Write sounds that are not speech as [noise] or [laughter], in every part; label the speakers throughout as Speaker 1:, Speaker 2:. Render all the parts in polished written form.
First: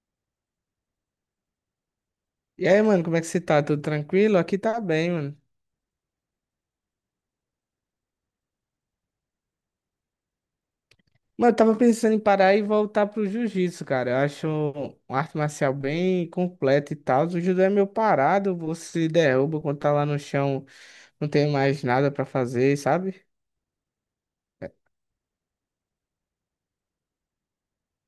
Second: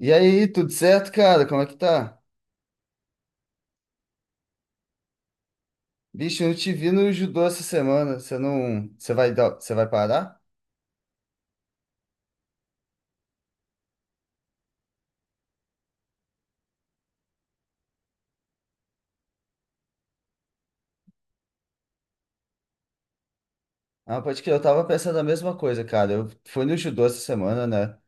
Speaker 1: E aí, tudo certo, cara? Como é que tá?
Speaker 2: E aí, mano, como é que você tá? Tudo tranquilo? Aqui tá bem, mano.
Speaker 1: Bicho, eu não te vi no judô essa semana. Você não, você vai parar?
Speaker 2: Mano, eu tava pensando em parar e voltar pro jiu-jitsu, cara. Eu acho uma arte marcial bem completa e tal. O judô é meio parado, você derruba quando tá lá no chão, não tem mais nada pra fazer, sabe?
Speaker 1: Ah, pode crer, eu tava pensando a mesma coisa, cara. Eu fui no judô essa semana, né?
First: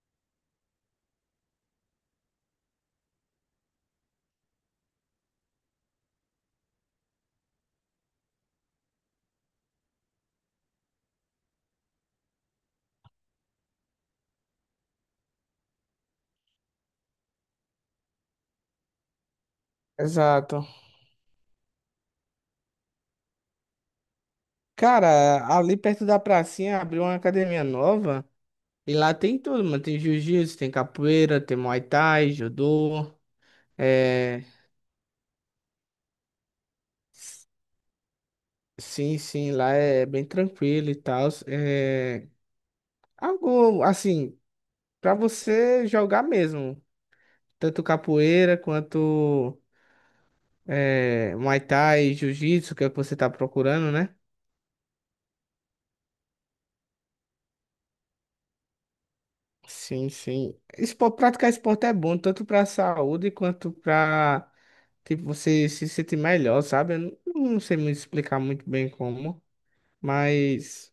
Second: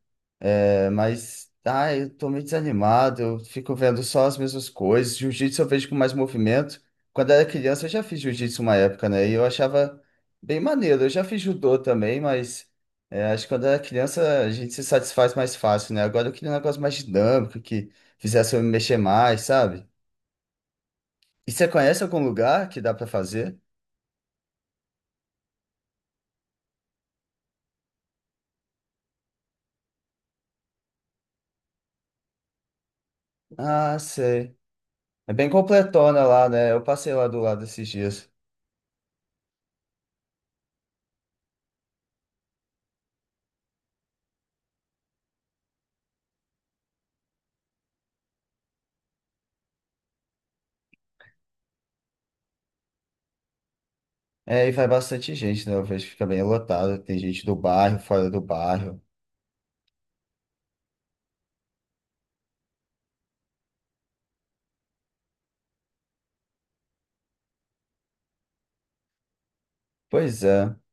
Speaker 1: É, mas, eu tô meio desanimado, eu fico vendo só as mesmas coisas. Jiu-jitsu eu vejo com mais movimento. Quando era criança, eu já fiz jiu-jitsu uma época, né? E eu achava bem maneiro. Eu já fiz judô também, mas é, acho que quando era criança a gente se satisfaz mais fácil, né? Agora eu queria um negócio mais dinâmico, que fizesse eu me mexer mais, sabe?
Speaker 2: Exato.
Speaker 1: E você conhece algum lugar que dá pra fazer?
Speaker 2: Cara, ali perto da pracinha abriu uma academia nova e lá tem tudo, mano. Tem jiu-jitsu, tem capoeira, tem muay thai, judô.
Speaker 1: Ah,
Speaker 2: É...
Speaker 1: sei. É bem completona lá, né? Eu passei lá do lado esses dias.
Speaker 2: Sim, sim, lá é bem tranquilo e tal. Algo assim, para você jogar mesmo, tanto capoeira quanto Muay Thai, Jiu-Jitsu, que é o que você tá procurando, né?
Speaker 1: É, e vai bastante gente, né? Eu vejo que fica bem lotado. Tem gente do bairro, fora do bairro.
Speaker 2: Sim, sim. Praticar esporte é bom, tanto para saúde quanto para tipo, você se sentir melhor, sabe? Eu não sei muito explicar muito bem como,
Speaker 1: Pois é.
Speaker 2: mas.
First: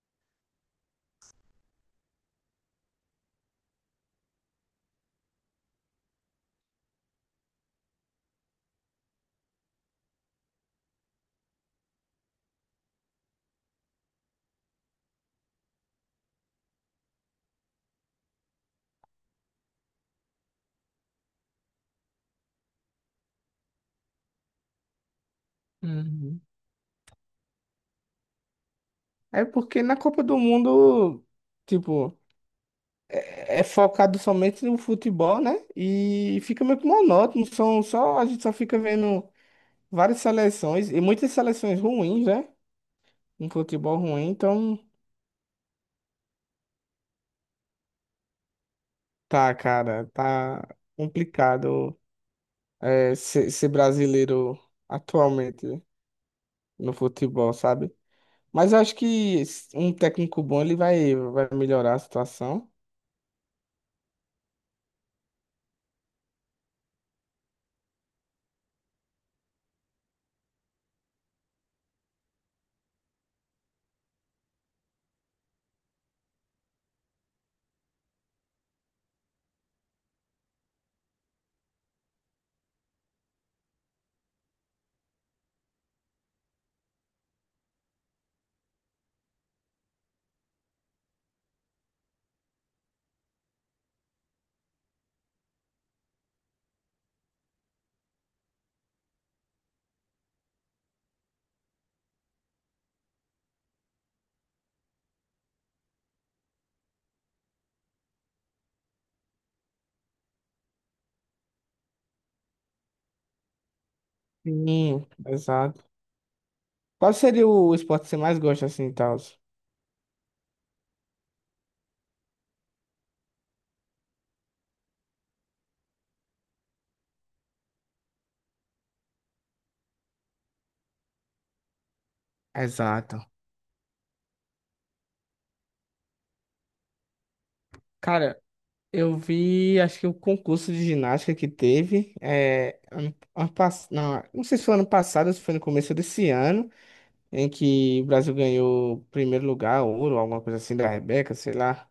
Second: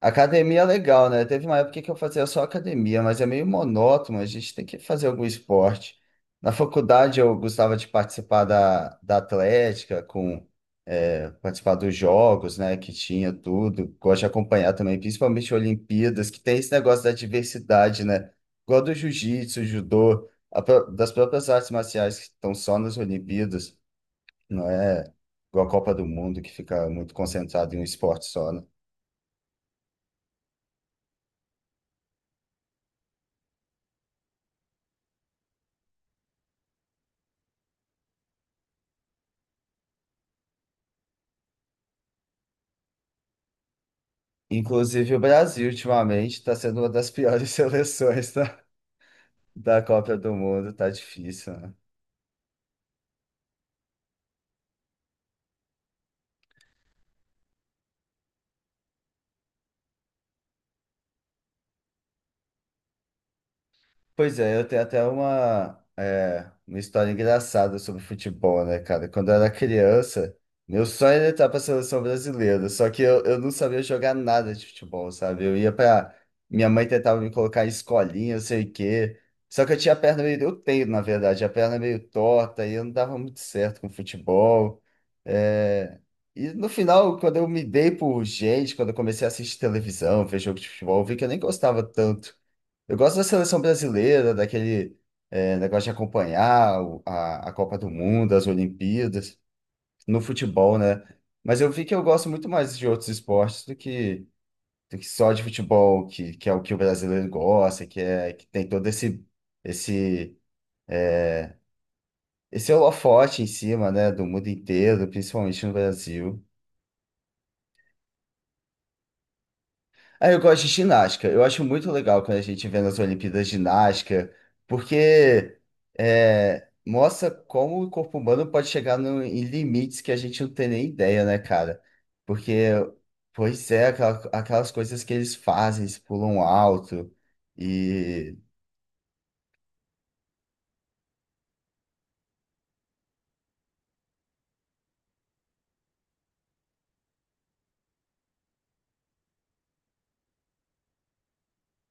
Speaker 1: Academia é legal, né? Teve uma época que eu fazia só academia, mas é meio monótono. A gente tem que fazer algum esporte. Na faculdade eu gostava de participar da atlética, com é, participar dos jogos, né? Que tinha tudo. Gosto de acompanhar também, principalmente Olimpíadas, que tem esse negócio da diversidade, né? Igual do jiu-jitsu, judô, das próprias artes marciais que estão só nas Olimpíadas. Não é igual a Copa do Mundo,
Speaker 2: Uhum.
Speaker 1: que fica muito concentrado em um esporte só, né?
Speaker 2: É porque na Copa do Mundo, tipo, é focado somente no futebol, né? E fica meio que monótono, são só, a gente só fica vendo várias seleções e muitas seleções ruins, né? Um futebol ruim, então
Speaker 1: Inclusive, o Brasil, ultimamente, está sendo uma das piores [laughs] seleções da,
Speaker 2: tá,
Speaker 1: da
Speaker 2: cara,
Speaker 1: Copa do
Speaker 2: tá
Speaker 1: Mundo. Tá difícil, né?
Speaker 2: complicado. Ser brasileiro atualmente no futebol, sabe? Mas eu acho que um técnico bom ele vai melhorar a situação.
Speaker 1: Pois é, eu tenho até uma, é, uma história engraçada sobre futebol, né, cara? Quando eu era criança, meu sonho era entrar pra seleção brasileira, só que eu não sabia jogar nada de futebol, sabe? Eu ia pra. Minha mãe tentava me colocar em escolinha, eu sei o quê. Só que eu tinha a perna meio. Eu tenho, na verdade, a perna meio torta e eu não dava muito certo com futebol. É, e no final, quando eu me dei por gente, quando eu comecei a assistir televisão, ver jogo de futebol, eu vi que eu nem gostava tanto. Eu gosto da seleção brasileira, daquele negócio de acompanhar a Copa do Mundo, as Olimpíadas, no futebol, né? Mas eu vi que eu gosto muito mais de outros esportes do que só de futebol, que é o que o brasileiro gosta, que é que tem todo esse esse holofote em cima, né, do mundo
Speaker 2: Sim,
Speaker 1: inteiro, principalmente no
Speaker 2: exato.
Speaker 1: Brasil.
Speaker 2: Qual seria o esporte que você mais gosta assim, e tal?
Speaker 1: Ah, eu gosto de ginástica. Eu acho muito legal quando a gente vê nas Olimpíadas ginástica, porque é, mostra como o corpo humano pode chegar em limites que a gente não tem nem ideia, né, cara? Porque,
Speaker 2: Exato.
Speaker 1: pois é, aquelas coisas que eles fazem, eles pulam alto. E.
Speaker 2: Cara, eu vi, acho que o concurso de ginástica que teve, não, não sei se foi ano passado, ou se foi no começo desse ano, em que o Brasil ganhou primeiro lugar, ouro, alguma coisa assim da Rebeca, sei lá.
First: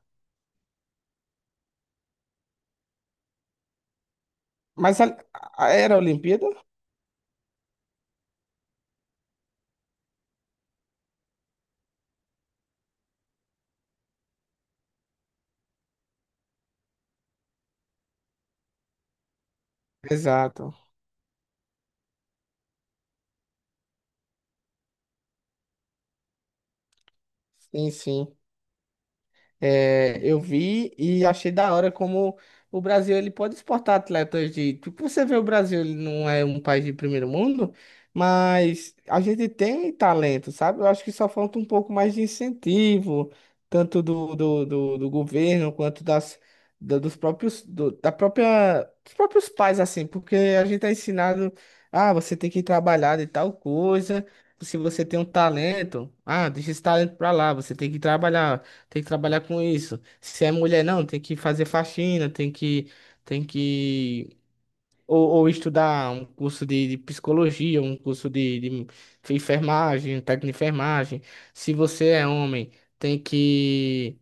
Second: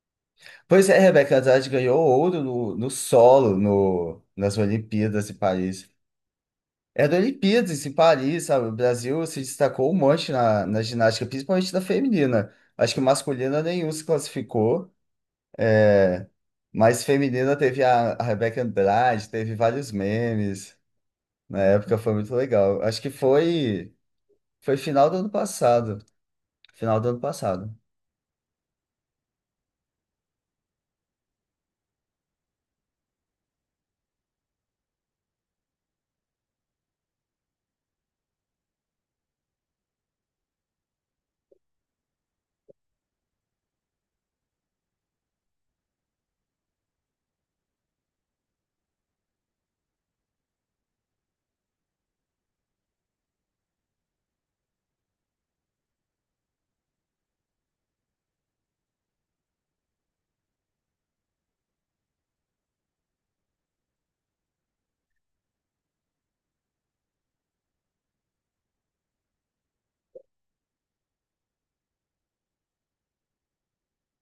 Speaker 1: Pois é, Rebeca Andrade ganhou ouro no solo no, nas
Speaker 2: Mas a-
Speaker 1: Olimpíadas de Paris.
Speaker 2: era a Olimpíada?
Speaker 1: Era Olimpíadas em Paris, sabe? O Brasil se destacou um monte na ginástica, principalmente na feminina. Acho que masculina nenhum se classificou, mas feminina teve a Rebeca Andrade, teve vários
Speaker 2: Exato.
Speaker 1: memes. Na época foi muito legal. Acho que foi final do ano passado. Final do ano passado.
Speaker 2: Sim, sim. É, eu vi e achei da hora como o Brasil ele pode exportar atletas de. Tipo, você vê o Brasil, ele não é um país de primeiro mundo, mas a gente tem talento, sabe? Eu acho que só falta um pouco mais de incentivo, tanto do governo quanto dos próprios, da própria, dos próprios pais, assim, porque a gente é ensinado, ah, você tem que trabalhar de tal coisa. Se você tem um talento, ah, deixa esse talento pra lá, você tem que trabalhar. Tem que trabalhar com isso. Se é mulher, não, tem que fazer faxina, tem que ou estudar um curso de psicologia, um curso de enfermagem, um técnico de enfermagem. Se você é homem, tem que,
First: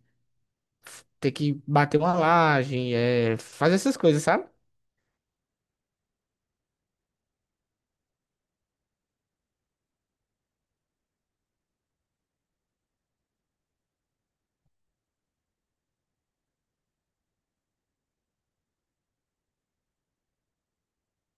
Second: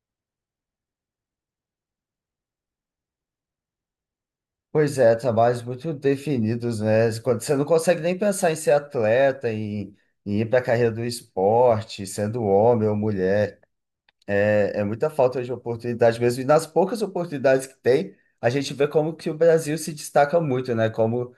Speaker 2: tem que bater uma laje, é, fazer essas coisas, sabe?
Speaker 1: Pois é, trabalhos muito definidos, né? Quando você não consegue nem pensar em ser atleta, em ir para a carreira do esporte, sendo homem ou mulher. É, é muita falta de oportunidade mesmo. E nas poucas oportunidades que tem, a gente vê como que o Brasil se destaca muito, né? Como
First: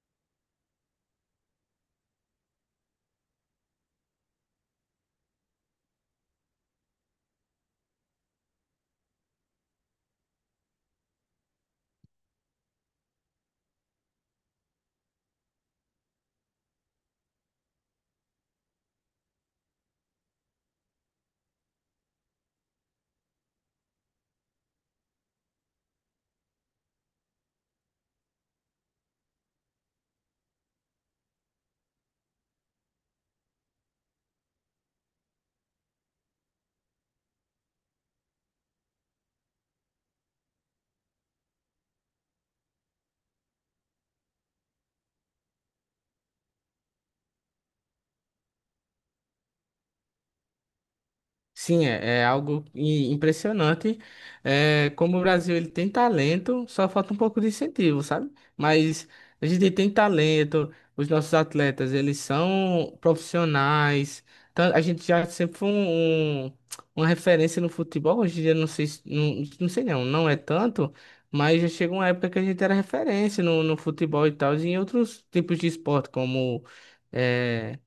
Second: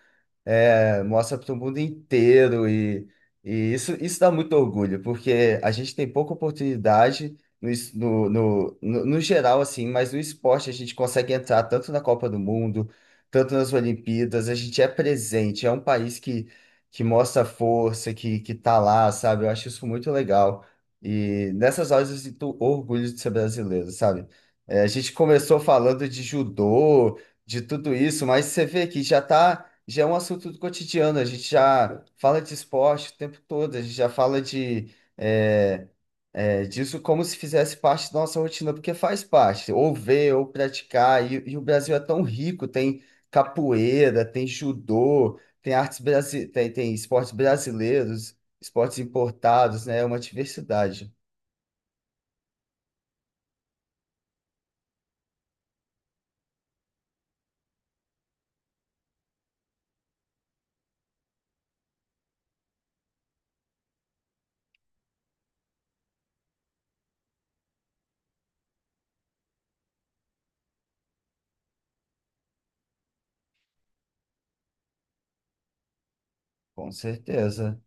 Speaker 1: é, mostra para o mundo inteiro e, isso dá muito orgulho, porque a gente tem pouca oportunidade no, no geral, assim, mas no esporte a gente consegue entrar tanto na Copa do Mundo, tanto nas Olimpíadas, a gente é presente, é um país que mostra força, que tá lá, sabe? Eu acho isso muito legal. E nessas horas eu sinto orgulho de ser brasileiro, sabe? É, a gente começou falando de judô, de tudo isso, mas você vê que já é um assunto do cotidiano, a gente já fala de esporte o tempo todo, a gente já fala de, é, disso como se fizesse parte da nossa rotina, porque faz parte, ou ver, ou praticar, e o Brasil é tão rico, tem capoeira, tem judô, tem, tem esportes brasileiros, esportes importados, né? É uma diversidade,
Speaker 2: Sim, é, é algo impressionante. É, como o Brasil ele tem talento, só falta um pouco de incentivo, sabe? Mas a gente tem talento, os nossos atletas eles são profissionais. Então, a gente já sempre foi uma referência no futebol. Hoje em dia não sei, não, não sei não, não é tanto, mas já chegou uma época que a gente era referência no futebol e tal, e em outros tipos de esporte, como
Speaker 1: com
Speaker 2: é,
Speaker 1: certeza.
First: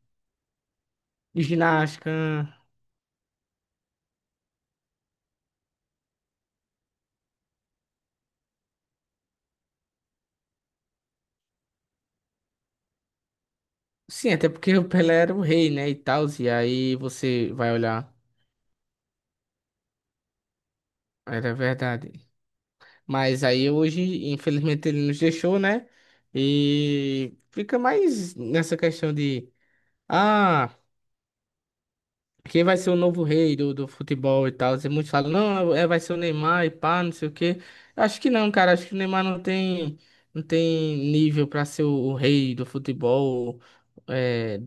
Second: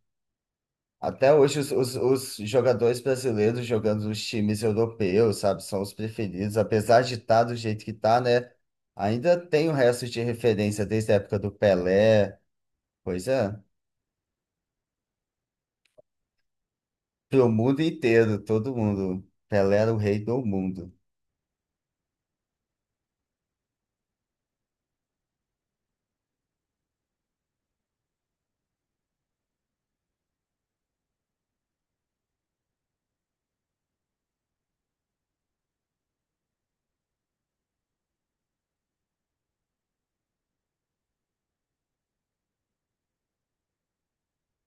Speaker 1: Até hoje, os, os,
Speaker 2: ginástica.
Speaker 1: os jogadores brasileiros jogando nos times europeus, sabe, são os preferidos. Apesar de estar do jeito que tá, né? Ainda tem o resto de referência desde a época do Pelé. Pois é,
Speaker 2: Sim, até porque o Pelé era o rei, né, e tal, e aí
Speaker 1: pro
Speaker 2: você vai
Speaker 1: mundo
Speaker 2: olhar,
Speaker 1: inteiro, todo mundo. Pelé era o rei do mundo.
Speaker 2: era verdade. Mas aí hoje, infelizmente, ele nos deixou, né, e fica mais nessa questão de, ah, quem vai ser o novo rei do futebol e tal? E muitos falam, não, vai ser o Neymar e pá, não sei o quê. Acho que não, cara. Acho que o Neymar não tem nível pra ser o rei do futebol, é,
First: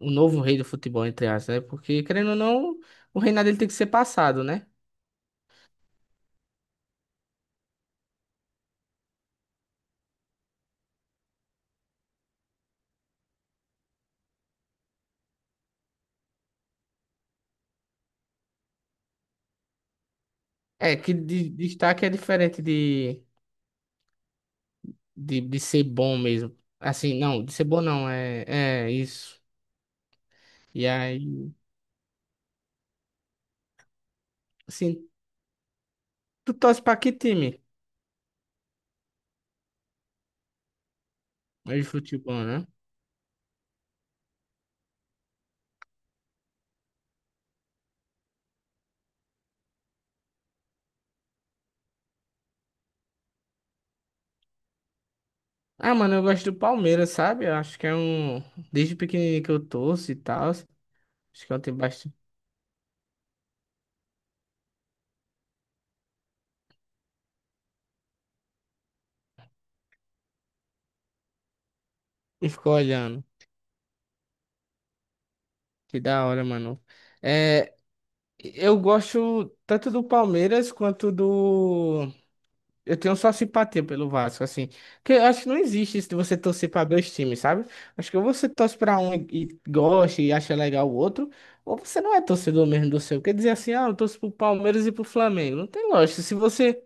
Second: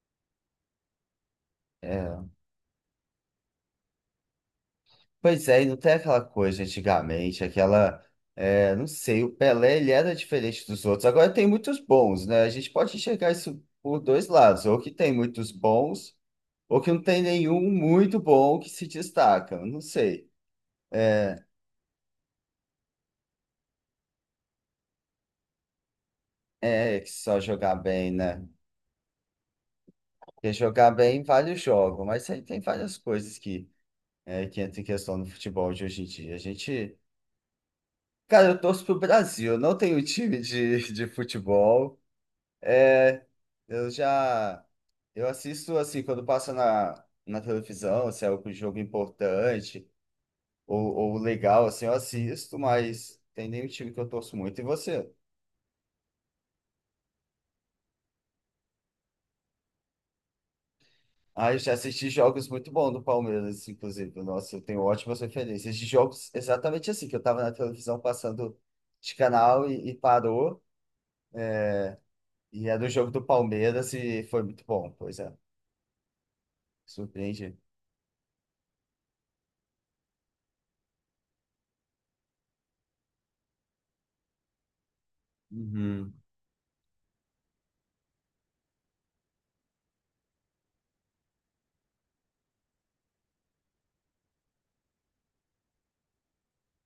Speaker 2: o novo rei do futebol, entre aspas, né? Porque,
Speaker 1: É.
Speaker 2: querendo ou não, o reinado dele tem que ser passado, né?
Speaker 1: Pois é, e não tem aquela coisa antigamente, aquela. É, não sei, o Pelé ele era diferente dos outros. Agora tem muitos bons, né? A gente pode enxergar isso por dois lados, ou que tem muitos bons. Ou que não tem nenhum muito bom que se destaca, eu não sei.
Speaker 2: É, que destaque é diferente de ser bom mesmo.
Speaker 1: É que
Speaker 2: Assim,
Speaker 1: só
Speaker 2: não, de ser
Speaker 1: jogar
Speaker 2: bom não,
Speaker 1: bem, né?
Speaker 2: é, é isso.
Speaker 1: Porque
Speaker 2: E
Speaker 1: jogar bem
Speaker 2: aí,
Speaker 1: vários jogos, mas aí tem várias coisas que, é, que entram em
Speaker 2: assim,
Speaker 1: questão no futebol de hoje em dia. A
Speaker 2: tu torce pra
Speaker 1: gente.
Speaker 2: que time?
Speaker 1: Cara, eu torço pro Brasil, eu não tenho time de, [laughs] de
Speaker 2: É de
Speaker 1: futebol.
Speaker 2: futebol, né?
Speaker 1: É, eu já. Eu assisto assim, quando passa na televisão, se é algum jogo importante ou legal, assim, eu assisto, mas tem nenhum time que eu torço muito. E você?
Speaker 2: Ah, mano, eu gosto do Palmeiras, sabe? Eu acho que é um. Desde pequenininho que eu torço e tal. Acho
Speaker 1: Ah,
Speaker 2: que
Speaker 1: eu
Speaker 2: eu
Speaker 1: já
Speaker 2: tenho
Speaker 1: assisti
Speaker 2: bastante.
Speaker 1: jogos muito bons do Palmeiras, inclusive. Nossa, eu tenho ótimas referências de jogos exatamente assim, que eu tava na televisão passando de canal e parou,
Speaker 2: E
Speaker 1: e
Speaker 2: ficou
Speaker 1: era o jogo do
Speaker 2: olhando.
Speaker 1: Palmeiras e foi muito bom, pois é.
Speaker 2: Que da hora, mano.
Speaker 1: Surpreende.
Speaker 2: É, eu gosto tanto do Palmeiras quanto do. Eu tenho só simpatia pelo Vasco, assim. Porque eu acho que não existe isso
Speaker 1: Uhum.
Speaker 2: de você torcer pra dois times, sabe? Acho que ou você torce pra um e gosta e acha legal o outro, ou você não é torcedor mesmo do seu. Quer dizer assim, ah, eu torço pro Palmeiras e pro Flamengo. Não tem lógica. Se você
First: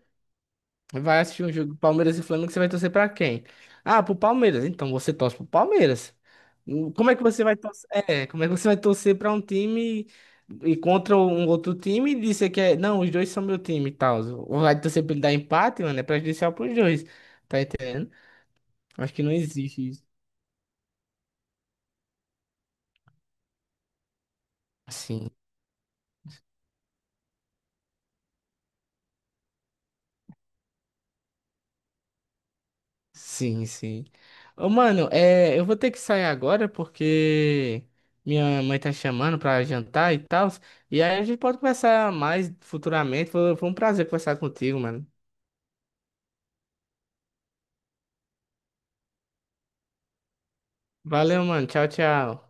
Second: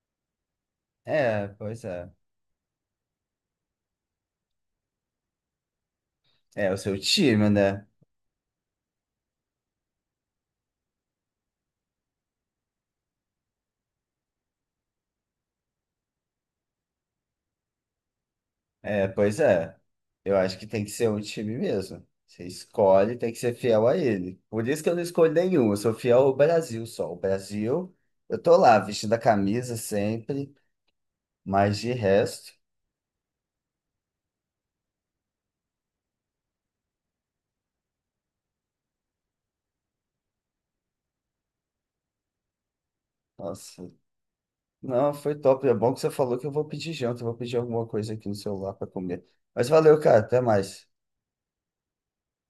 Speaker 2: vai assistir
Speaker 1: É,
Speaker 2: um jogo
Speaker 1: pois é.
Speaker 2: Palmeiras e Flamengo, você vai torcer pra quem? Ah, pro Palmeiras. Então você torce pro Palmeiras.
Speaker 1: É o seu
Speaker 2: Como é que você
Speaker 1: time,
Speaker 2: vai
Speaker 1: né?
Speaker 2: torcer? É, como é que você vai torcer pra um time e contra um outro time e dizer que é, não, os dois são meu time e tal. Ou vai torcer pra ele dar empate, mano, é prejudicial pros dois. Tá entendendo?
Speaker 1: É,
Speaker 2: Acho que não
Speaker 1: pois é.
Speaker 2: existe isso.
Speaker 1: Eu acho que tem que ser um time mesmo. Você escolhe, tem que ser fiel a ele. Por isso que eu não
Speaker 2: Assim.
Speaker 1: escolho nenhum, eu sou fiel ao Brasil só. O Brasil, eu tô lá vestindo a camisa sempre. Mas de resto,
Speaker 2: Sim, sim. Ô, mano, é, eu vou ter que sair agora porque minha mãe tá chamando pra jantar e tal. E aí a gente pode conversar mais futuramente. Foi um
Speaker 1: nossa,
Speaker 2: prazer conversar contigo, mano.
Speaker 1: não, foi top. É bom que você falou que eu vou pedir janta, eu vou pedir alguma coisa aqui no celular para comer. Mas valeu, cara, até mais.
Speaker 2: Valeu, mano. Tchau, tchau.